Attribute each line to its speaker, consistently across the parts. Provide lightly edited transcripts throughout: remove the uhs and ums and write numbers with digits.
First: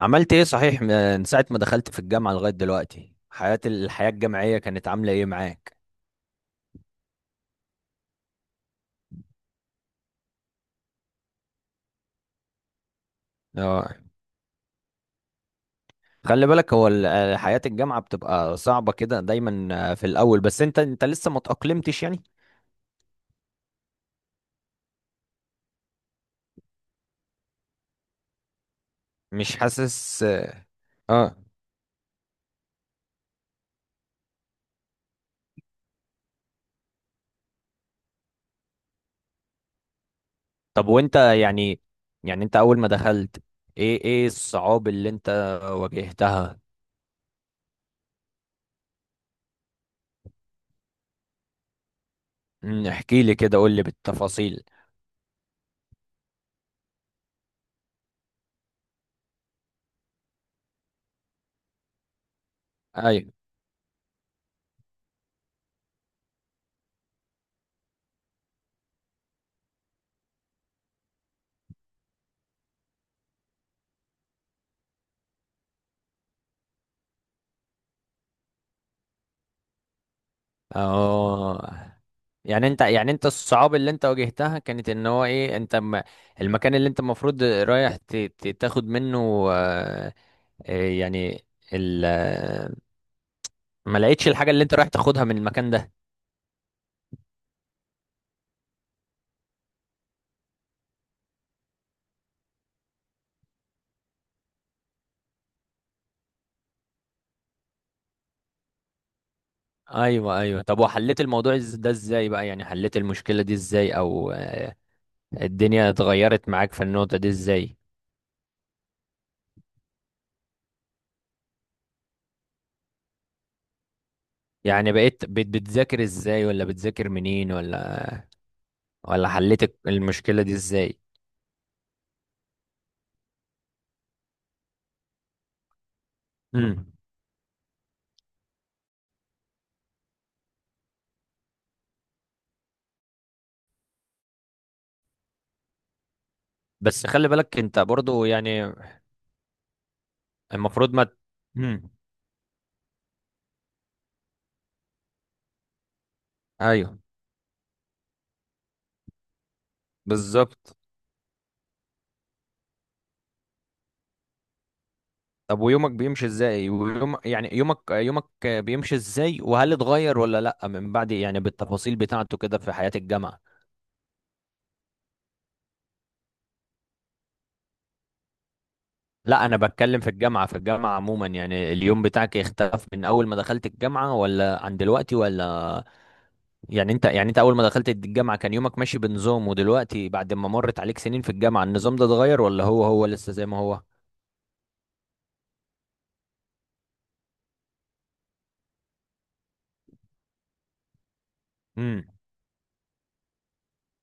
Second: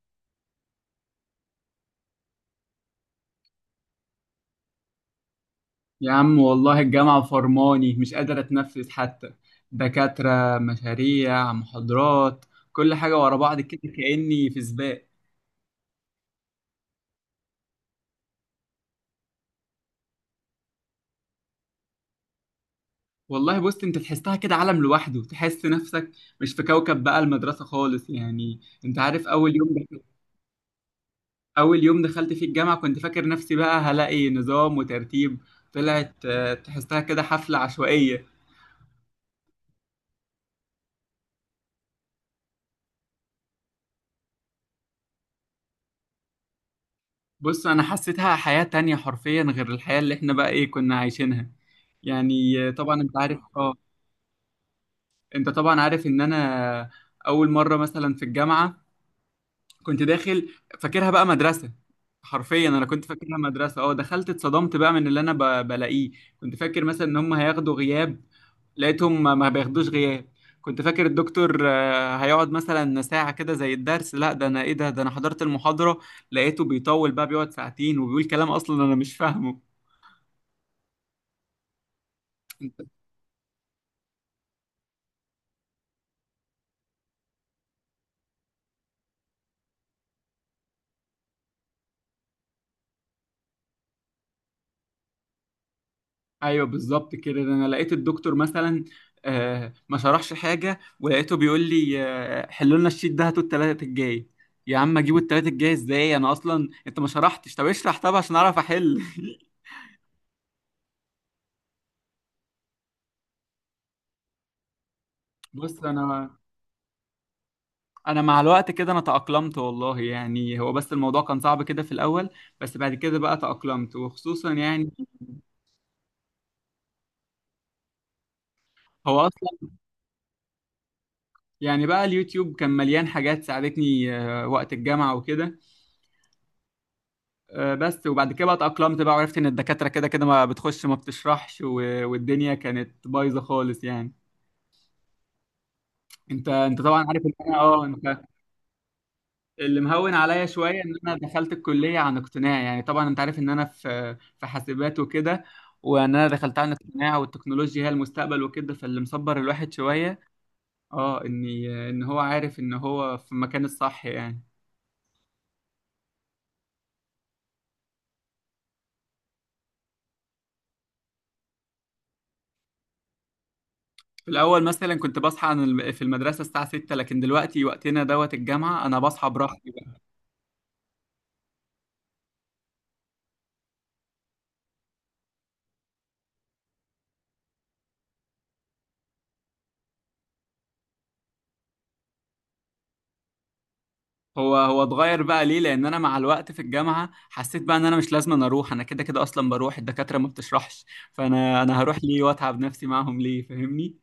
Speaker 1: عملت ايه صحيح، من ساعة ما دخلت في الجامعة لغاية دلوقتي؟ الحياة الجامعية كانت عاملة ايه معاك؟
Speaker 2: يا عم والله الجامعة فرماني، مش قادر أتنفس حتى. دكاترة، مشاريع، محاضرات، كل حاجة ورا بعض كده
Speaker 1: اه.
Speaker 2: كأني في سباق.
Speaker 1: خلي بالك، هو حياة الجامعة بتبقى صعبة كده دايما في الأول، بس انت لسه ما تأقلمتش يعني.
Speaker 2: والله بص أنت تحسها كده عالم لوحده، تحس نفسك مش في كوكب بقى، المدرسة خالص يعني. أنت عارف
Speaker 1: مش حاسس؟ اه.
Speaker 2: أول يوم دخلت في الجامعة كنت فاكر نفسي بقى هلاقي نظام وترتيب، طلعت تحسها كده حفلة عشوائية.
Speaker 1: طب وانت يعني انت أول ما دخلت ايه الصعاب اللي انت واجهتها؟
Speaker 2: بص أنا حسيتها حياة تانية حرفيا غير الحياة اللي إحنا بقى إيه كنا عايشينها، يعني طبعا أنت
Speaker 1: احكي لي
Speaker 2: عارف
Speaker 1: كده، قول لي بالتفاصيل.
Speaker 2: انت طبعا عارف ان انا اول مره مثلا في الجامعه كنت داخل فاكرها بقى مدرسه، حرفيا انا كنت
Speaker 1: ايوه.
Speaker 2: فاكرها مدرسه. اه دخلت اتصدمت بقى من اللي انا بلاقيه. كنت فاكر مثلا ان هم هياخدوا غياب، لقيتهم ما بياخدوش غياب. كنت فاكر الدكتور هيقعد مثلا ساعة كده زي الدرس، لا ده انا ايه ده انا حضرت المحاضرة، لقيته بيطول بقى بيقعد ساعتين وبيقول كلام اصلا انا مش فاهمه.
Speaker 1: اه. يعني انت الصعاب اللي انت واجهتها كانت ان هو ايه، انت المكان اللي انت المفروض رايح تاخد منه يعني ال... آه، ما لقيتش الحاجة اللي انت رايح تاخدها من المكان ده.
Speaker 2: ايوه بالظبط كده، ده انا لقيت الدكتور مثلا ما شرحش حاجه، ولقيته بيقول لي حلوا لنا الشيت ده، هاتوا التلاتة الجاي. يا عم اجيبوا التلاتة الجاي ازاي، انا اصلا انت ما شرحتش، طب اشرح طب عشان اعرف احل.
Speaker 1: ايوه ايوه. طب وحليت الموضوع ده ازاي بقى، يعني حليت المشكلة دي ازاي، او
Speaker 2: بص
Speaker 1: الدنيا
Speaker 2: انا
Speaker 1: اتغيرت معاك في النقطة دي ازاي؟
Speaker 2: انا مع الوقت كده انا تأقلمت والله، يعني هو بس الموضوع كان صعب كده في الاول، بس بعد كده بقى تأقلمت. وخصوصا يعني
Speaker 1: يعني بقيت بتذاكر ازاي، ولا بتذاكر منين، ولا
Speaker 2: هو
Speaker 1: ولا
Speaker 2: اصلا
Speaker 1: حليت المشكلة دي ازاي؟
Speaker 2: يعني بقى اليوتيوب كان مليان حاجات ساعدتني وقت الجامعه وكده.
Speaker 1: مم.
Speaker 2: بس وبعد كده بقى اتأقلمت بقى وعرفت ان الدكاترة كده كده ما بتخش ما بتشرحش، والدنيا كانت بايظة خالص يعني. انت طبعا
Speaker 1: بس
Speaker 2: عارف
Speaker 1: خلي
Speaker 2: ان انا
Speaker 1: بالك انت
Speaker 2: اه انت
Speaker 1: برضو يعني
Speaker 2: اللي مهون عليا شوية
Speaker 1: المفروض
Speaker 2: ان
Speaker 1: ما.
Speaker 2: انا دخلت
Speaker 1: مم.
Speaker 2: الكلية عن اقتناع، يعني طبعا انت عارف ان انا في حاسبات وكده، وان انا دخلت عن
Speaker 1: ايوه
Speaker 2: اقتناع والتكنولوجيا هي المستقبل وكده، فاللي مصبر الواحد شوية
Speaker 1: بالظبط.
Speaker 2: اه اني ان هو عارف ان هو في المكان الصح يعني.
Speaker 1: طب ويومك بيمشي ازاي، يعني يومك بيمشي ازاي، وهل اتغير ولا لا من بعد، يعني بالتفاصيل بتاعته كده في حياة الجامعة؟
Speaker 2: في الأول مثلا كنت بصحى عن في المدرسة الساعة 6، لكن دلوقتي وقتنا دوت الجامعة أنا بصحى
Speaker 1: لا انا
Speaker 2: براحتي.
Speaker 1: بتكلم في الجامعة عموما. يعني اليوم بتاعك اختلف من اول ما دخلت الجامعة، ولا عن دلوقتي ولا؟ يعني انت اول ما دخلت الجامعة كان يومك ماشي بنظام، ودلوقتي بعد ما مرت عليك سنين في الجامعة النظام ده اتغير، ولا هو هو لسه زي ما هو؟
Speaker 2: هو هو اتغير بقى ليه، لان انا مع الوقت في الجامعه حسيت بقى ان انا مش لازم أنا اروح، انا كده كده اصلا بروح الدكاتره ما بتشرحش، فانا هروح
Speaker 1: امم.
Speaker 2: ليه واتعب نفسي معاهم ليه، فاهمني؟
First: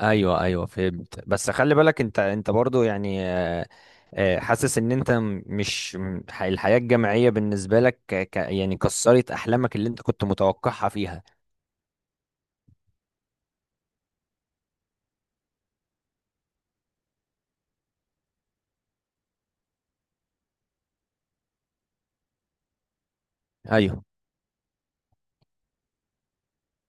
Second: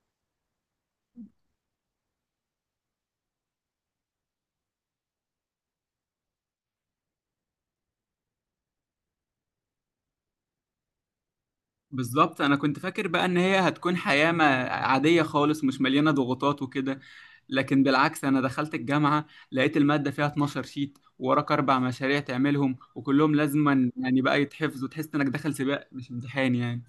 Speaker 1: ايوه ايوه فهمت. بس خلي بالك انت برضو يعني حاسس ان انت م- مش م- ح- الحياة الجامعية بالنسبة لك يعني كسرت احلامك اللي انت كنت متوقعها فيها.
Speaker 2: بالظبط، انا كنت فاكر بقى ان هي هتكون حياه ما عاديه خالص مش مليانه ضغوطات وكده، لكن بالعكس انا دخلت الجامعه لقيت الماده فيها 12 شيت ووراك 4 مشاريع تعملهم وكلهم لازما
Speaker 1: ايوه.
Speaker 2: يعني بقى يتحفظوا، تحس انك داخل سباق مش امتحان يعني.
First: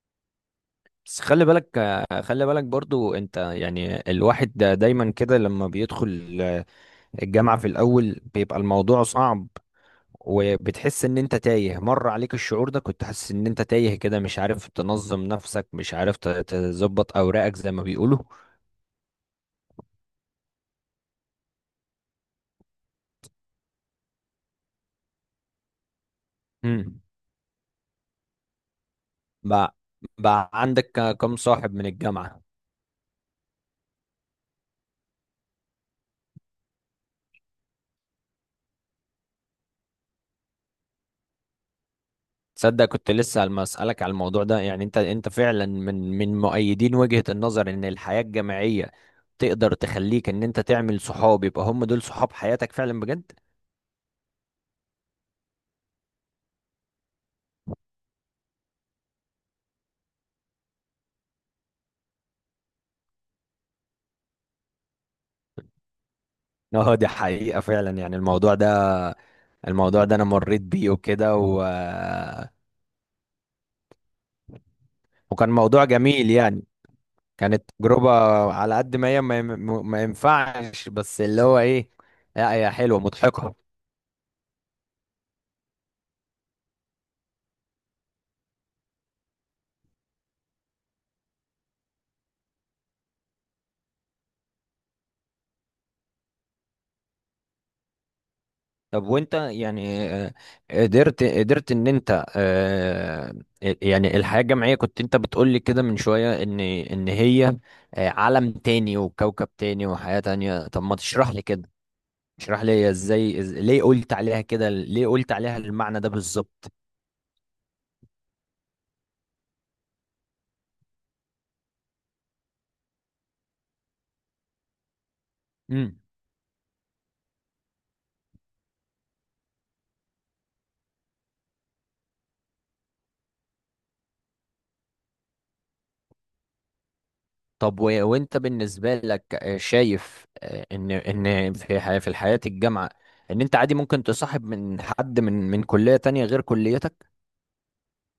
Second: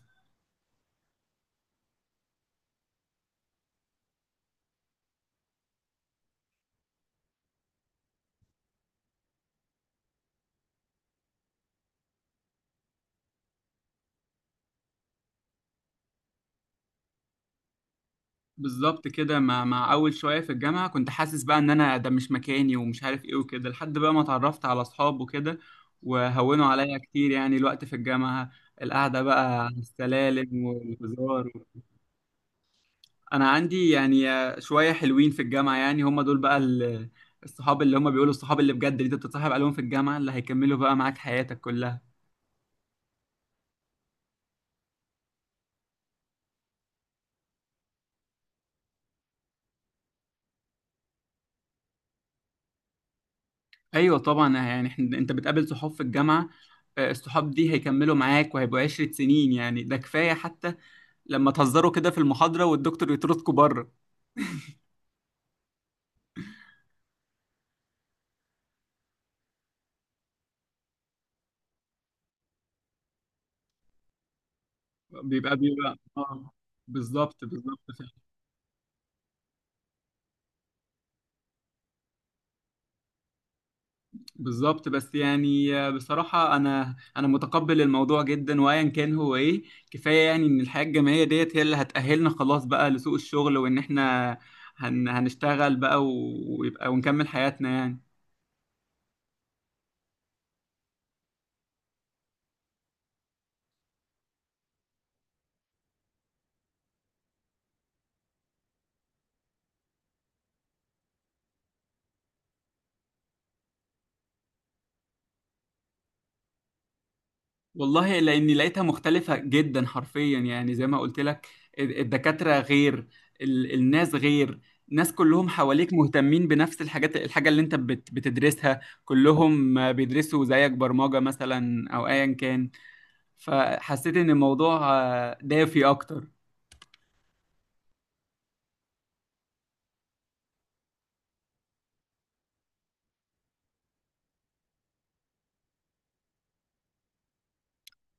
Speaker 1: بس خلي بالك خلي بالك برضو انت يعني الواحد ده دايما كده لما بيدخل الجامعة في الاول بيبقى الموضوع صعب. وبتحس ان انت تايه، مر عليك الشعور ده، كنت حاسس ان انت تايه كده، مش عارف تنظم نفسك، مش عارف تظبط اوراقك زي ما بيقولوا.
Speaker 2: بالظبط كده، مع اول شويه في الجامعه كنت حاسس بقى ان انا ده مش مكاني ومش عارف ايه وكده، لحد بقى ما اتعرفت على اصحاب وكده، وهونوا عليا كتير يعني الوقت في الجامعه، القعده بقى على
Speaker 1: بقى بقى
Speaker 2: السلالم
Speaker 1: عندك كم
Speaker 2: والهزار.
Speaker 1: صاحب من الجامعة؟
Speaker 2: انا عندي يعني شويه حلوين في الجامعه، يعني هم دول بقى الصحاب اللي هم بيقولوا الصحاب اللي بجد، اللي انت بتتصاحب عليهم في الجامعه اللي هيكملوا بقى معاك حياتك كلها.
Speaker 1: تصدق كنت لسه عم اسالك على الموضوع ده، يعني انت فعلا من مؤيدين وجهة النظر ان الحياة الجامعية تقدر تخليك ان انت تعمل صحاب، يبقى هم دول صحاب حياتك فعلا بجد.
Speaker 2: ايوه طبعا، يعني انت بتقابل صحاب في الجامعه، الصحاب دي هيكملوا معاك وهيبقوا 10 سنين يعني، ده كفاية حتى لما تهزروا كده في المحاضرة والدكتور يطردكوا بره.
Speaker 1: اه دي حقيقة فعلا. يعني الموضوع ده انا مريت بيه وكده وكان
Speaker 2: بيبقى
Speaker 1: موضوع
Speaker 2: بيبقى
Speaker 1: جميل
Speaker 2: اه
Speaker 1: يعني.
Speaker 2: بالظبط،
Speaker 1: كانت
Speaker 2: بالظبط
Speaker 1: تجربة
Speaker 2: فعلا.
Speaker 1: على قد ما هي ما ينفعش، بس اللي هو ايه، لا هي حلوة مضحكة.
Speaker 2: بالظبط بس يعني بصراحة أنا متقبل الموضوع جدا وأيا كان هو إيه، كفاية يعني إن الحياة الجامعية ديت هي اللي هتأهلنا خلاص بقى لسوق الشغل، وإن إحنا هنشتغل بقى ويبقى ونكمل حياتنا يعني.
Speaker 1: طب وانت يعني قدرت ان انت يعني الحياة الجامعية كنت انت بتقولي كده من شوية ان هي عالم تاني وكوكب تاني وحياة تانية، طب ما تشرح لي كده. اشرح لي هي ازاي، ليه قلت عليها كده، ليه قلت عليها المعنى ده بالظبط؟
Speaker 2: والله لاني لقيتها مختلفه جدا حرفيا، يعني زي ما قلت لك، الدكاتره غير، الناس غير، ناس كلهم حواليك
Speaker 1: امم.
Speaker 2: مهتمين بنفس الحاجات، الحاجه اللي انت بتدرسها كلهم بيدرسوا زيك، برمجه مثلا او ايا كان، فحسيت ان الموضوع دافي اكتر.
Speaker 1: طب وانت بالنسبة لك شايف ان في الحياة الجامعة ان انت عادي ممكن تصاحب من حد من كلية تانية غير كليتك؟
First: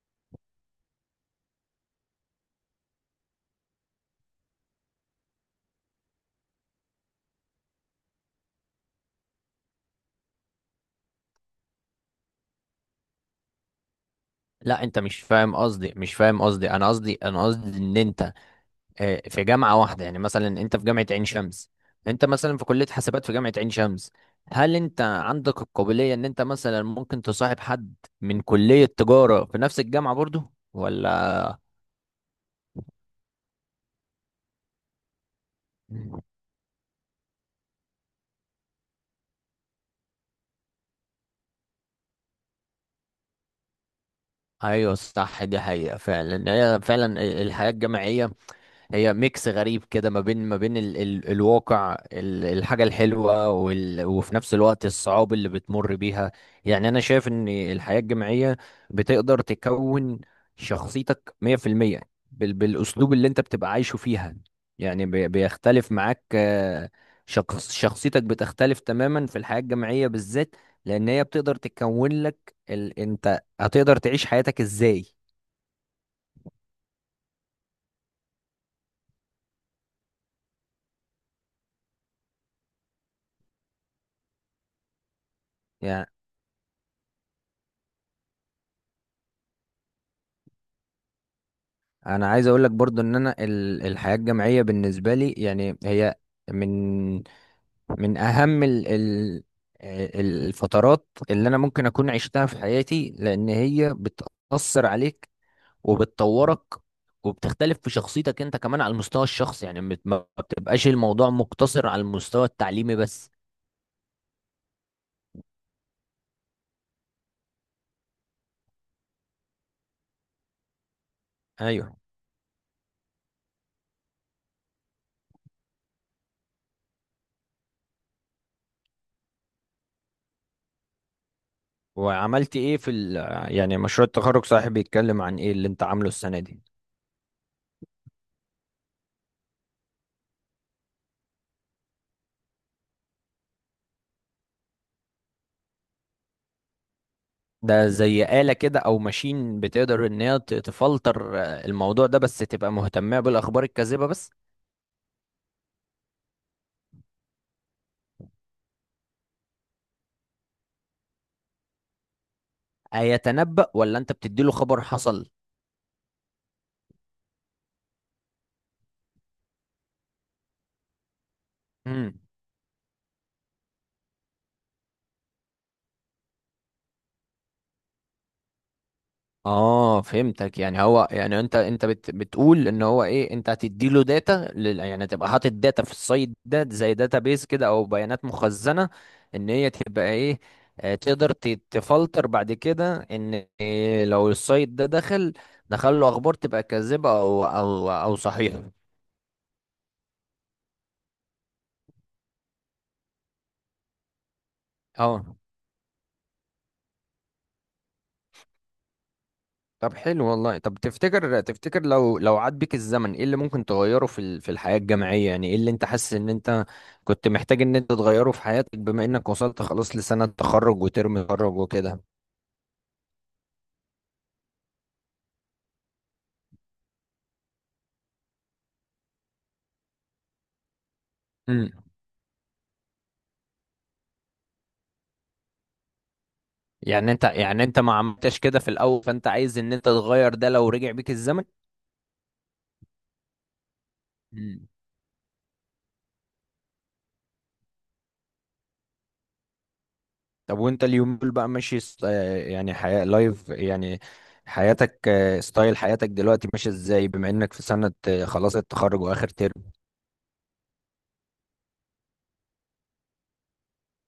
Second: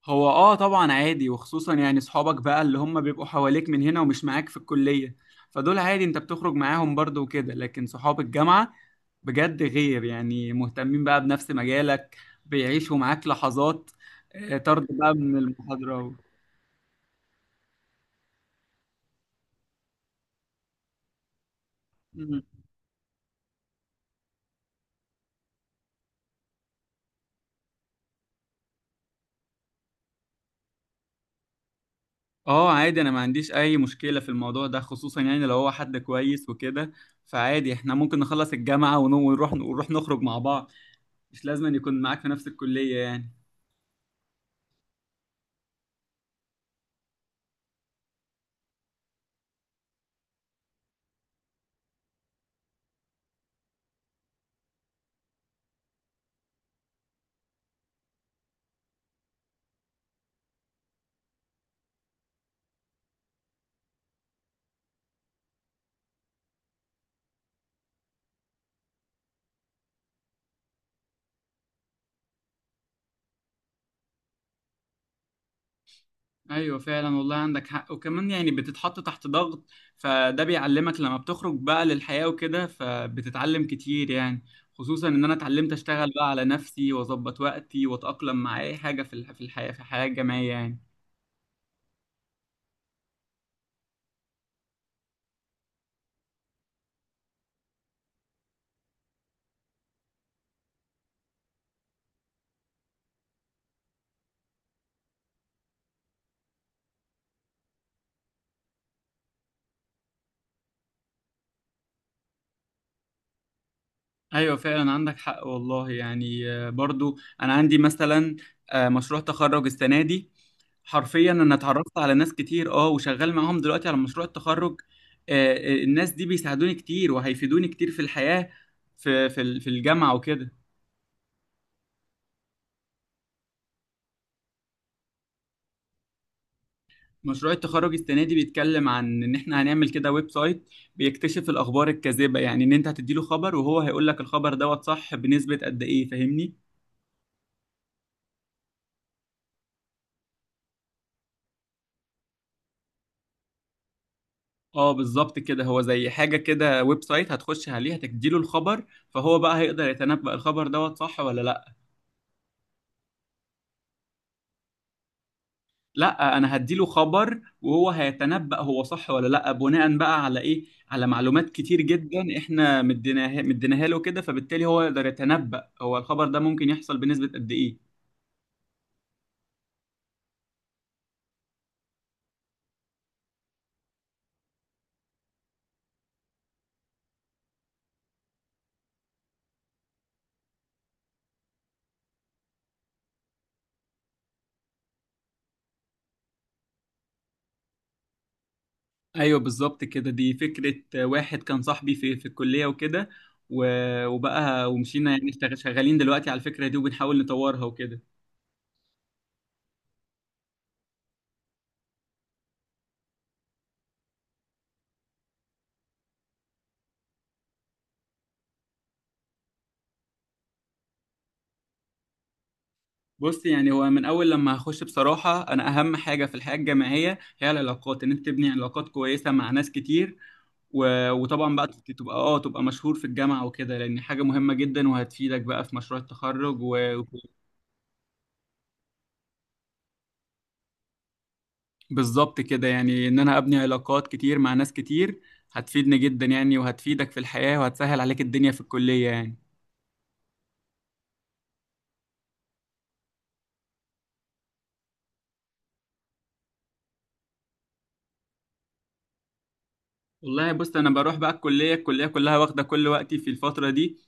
Speaker 2: هو طبعا عادي، وخصوصا يعني صحابك بقى اللي هم بيبقوا حواليك من هنا ومش معاك في الكلية، فدول عادي انت بتخرج معاهم برضو وكده، لكن صحاب الجامعة بجد غير يعني، مهتمين بقى بنفس مجالك، بيعيشوا معاك لحظات
Speaker 1: لا
Speaker 2: طرد
Speaker 1: انت
Speaker 2: بقى
Speaker 1: مش
Speaker 2: من
Speaker 1: فاهم قصدي،
Speaker 2: المحاضرة و...
Speaker 1: مش فاهم قصدي، انا قصدي، انا قصدي ان انت في جامعه واحده، يعني مثلا انت في جامعه عين شمس، انت
Speaker 2: مم.
Speaker 1: مثلا في كليه حاسبات في جامعه عين شمس، هل انت عندك القابليه ان انت مثلا ممكن تصاحب حد من كليه تجاره في نفس الجامعه برضو، ولا؟
Speaker 2: اه، عادي انا ما عنديش اي مشكلة في الموضوع ده، خصوصا يعني لو هو حد كويس وكده، فعادي احنا ممكن نخلص الجامعة ونو- ونروح نروح نخرج مع بعض، مش لازم أن يكون معاك في نفس الكلية يعني.
Speaker 1: ايوه صح، دي حقيقه فعلا، هي فعلا الحياه الجامعيه هي ميكس غريب كده، ما بين ال ال الواقع الحاجة الحلوة، وفي نفس الوقت الصعاب اللي بتمر بيها. يعني أنا شايف إن الحياة الجامعية بتقدر تكون شخصيتك 100% بالأسلوب اللي أنت بتبقى عايشه فيها، يعني بيختلف معاك شخصيتك بتختلف تماما في الحياة الجامعية بالذات، لأن هي بتقدر تكون لك أنت هتقدر تعيش حياتك إزاي.
Speaker 2: ايوه فعلا والله عندك حق، وكمان يعني بتتحط تحت ضغط، فده بيعلمك لما بتخرج بقى للحياة وكده فبتتعلم كتير يعني، خصوصا ان انا اتعلمت اشتغل بقى على نفسي واظبط وقتي واتأقلم مع اي حاجة في في الحياة الجامعية يعني.
Speaker 1: انا عايز اقول لك برضو ان انا الحياة الجامعية بالنسبة لي يعني هي من من اهم ال ال الفترات اللي انا ممكن اكون عشتها في حياتي، لان هي بتأثر عليك وبتطورك وبتختلف في شخصيتك انت كمان على المستوى الشخصي، يعني ما بتبقاش الموضوع مقتصر على المستوى التعليمي بس.
Speaker 2: ايوه فعلا عندك حق والله، يعني برضو انا عندي مثلا مشروع تخرج السنه دي، حرفيا انا اتعرفت
Speaker 1: ايوه.
Speaker 2: على ناس كتير وشغال معاهم دلوقتي على مشروع التخرج. آه، الناس دي بيساعدوني كتير وهيفيدوني كتير في الحياه، في في الجامعه وكده.
Speaker 1: وعملت ايه في ال يعني مشروع التخرج صاحبي، بيتكلم عن ايه اللي انت عامله السنة دي؟
Speaker 2: مشروع التخرج السنه دي بيتكلم عن ان احنا هنعمل كده ويب سايت بيكتشف الاخبار الكاذبه، يعني ان انت هتديله خبر وهو هيقول لك الخبر دوت صح بنسبه قد ايه، فاهمني؟
Speaker 1: ده زي آلة كده، أو ماشين، بتقدر إن هي تفلتر الموضوع ده، بس تبقى مهتمة بالأخبار الكاذبة بس؟
Speaker 2: اه بالظبط كده، هو زي حاجة كده، ويب سايت هتخش عليه هتديله الخبر، فهو بقى هيقدر يتنبأ الخبر دوت صح ولا لا.
Speaker 1: هيتنبأ ولا أنت بتديله خبر حصل؟
Speaker 2: لا، انا هديله خبر وهو هيتنبأ هو صح ولا لا بناء بقى على ايه، على معلومات كتير
Speaker 1: امم.
Speaker 2: جدا احنا مديناها له كده، فبالتالي هو يقدر يتنبأ هو الخبر ده ممكن يحصل بنسبة قد ايه.
Speaker 1: آه فهمتك، يعني هو يعني أنت بتقول إن هو إيه، أنت هتديله داتا يعني تبقى حاطط داتا في السايت ده زي داتا بيز كده، أو بيانات مخزنة، إن هي تبقى إيه تقدر تفلتر بعد كده إن إيه لو السايت ده دخل له أخبار تبقى كاذبة، أو صحيحة؟
Speaker 2: ايوه بالظبط كده، دي فكرة واحد كان صاحبي في الكلية وكده، وبقى ومشينا
Speaker 1: اه.
Speaker 2: يعني شغالين دلوقتي على الفكرة دي وبنحاول نطورها وكده.
Speaker 1: طب حلو والله. طب تفتكر لو عاد بيك الزمن ايه اللي ممكن تغيره في الحياة الجامعية، يعني ايه اللي انت حاسس ان انت كنت محتاج ان انت تغيره في حياتك بما انك وصلت خلاص لسنة تخرج وترم تخرج وكده؟
Speaker 2: بص يعني هو من اول لما هخش بصراحه، انا اهم حاجه في الحياه الجامعيه هي العلاقات، ان انت تبني علاقات كويسه مع ناس كتير وطبعا بقى
Speaker 1: امم.
Speaker 2: تبقى مشهور في الجامعه وكده، لان حاجه مهمه جدا وهتفيدك بقى في مشروع التخرج و...
Speaker 1: يعني انت ما عملتش كده في الاول، فانت عايز ان انت تغير ده لو رجع بيك الزمن؟
Speaker 2: بالظبط كده، يعني ان انا ابني علاقات كتير مع
Speaker 1: مم.
Speaker 2: ناس كتير هتفيدني جدا يعني، وهتفيدك في الحياه وهتسهل عليك الدنيا في الكليه يعني.
Speaker 1: طب وانت اليوم دول بقى ماشي يعني حياة لايف يعني حياتك ستايل حياتك دلوقتي ماشي ازاي بما انك في سنة خلاص التخرج واخر ترم؟
Speaker 2: والله بص انا بروح بقى الكليه الكليه كلها، واخده كل وقتي في الفتره دي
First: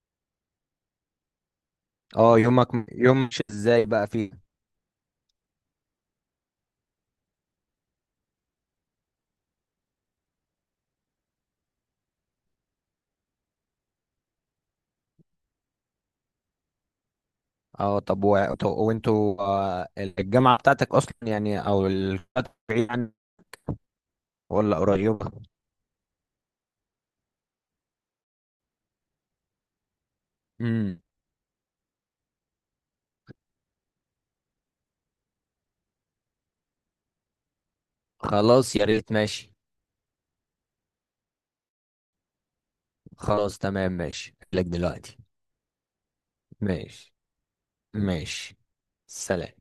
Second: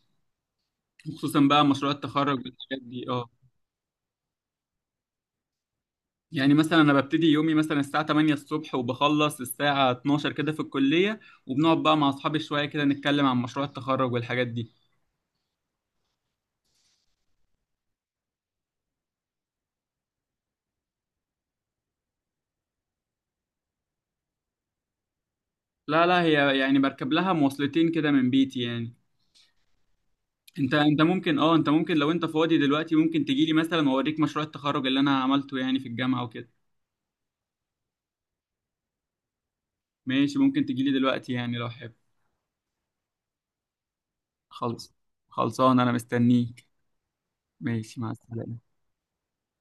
Speaker 2: خصوصا بقى مشروع التخرج
Speaker 1: اه يومك
Speaker 2: والحاجات دي
Speaker 1: يوم مش ازاي بقى فيه؟
Speaker 2: يعني مثلا انا ببتدي يومي مثلا الساعة 8 الصبح وبخلص الساعة 12 كده في الكلية، وبنقعد بقى مع اصحابي شوية كده نتكلم عن مشروع التخرج والحاجات دي.
Speaker 1: اه. طب وانتوا الجامعة بتاعتك اصلا يعني، او بعيد ولا قريبة؟
Speaker 2: لا لا، هي يعني بركب لها مواصلتين كده من بيتي يعني.
Speaker 1: امم.
Speaker 2: انت ممكن لو انت فاضي دلوقتي ممكن تجيلي مثلا واوريك مشروع التخرج اللي انا عملته يعني في الجامعة وكده.
Speaker 1: خلاص يا ريت، ماشي.
Speaker 2: ماشي، ممكن تجيلي دلوقتي يعني لو حابب.
Speaker 1: خلاص تمام، ماشي لك
Speaker 2: خلص
Speaker 1: دلوقتي.
Speaker 2: خلصان انا مستنيك.
Speaker 1: ماشي.
Speaker 2: ماشي مع
Speaker 1: ماشي.
Speaker 2: السلامة.
Speaker 1: سلام.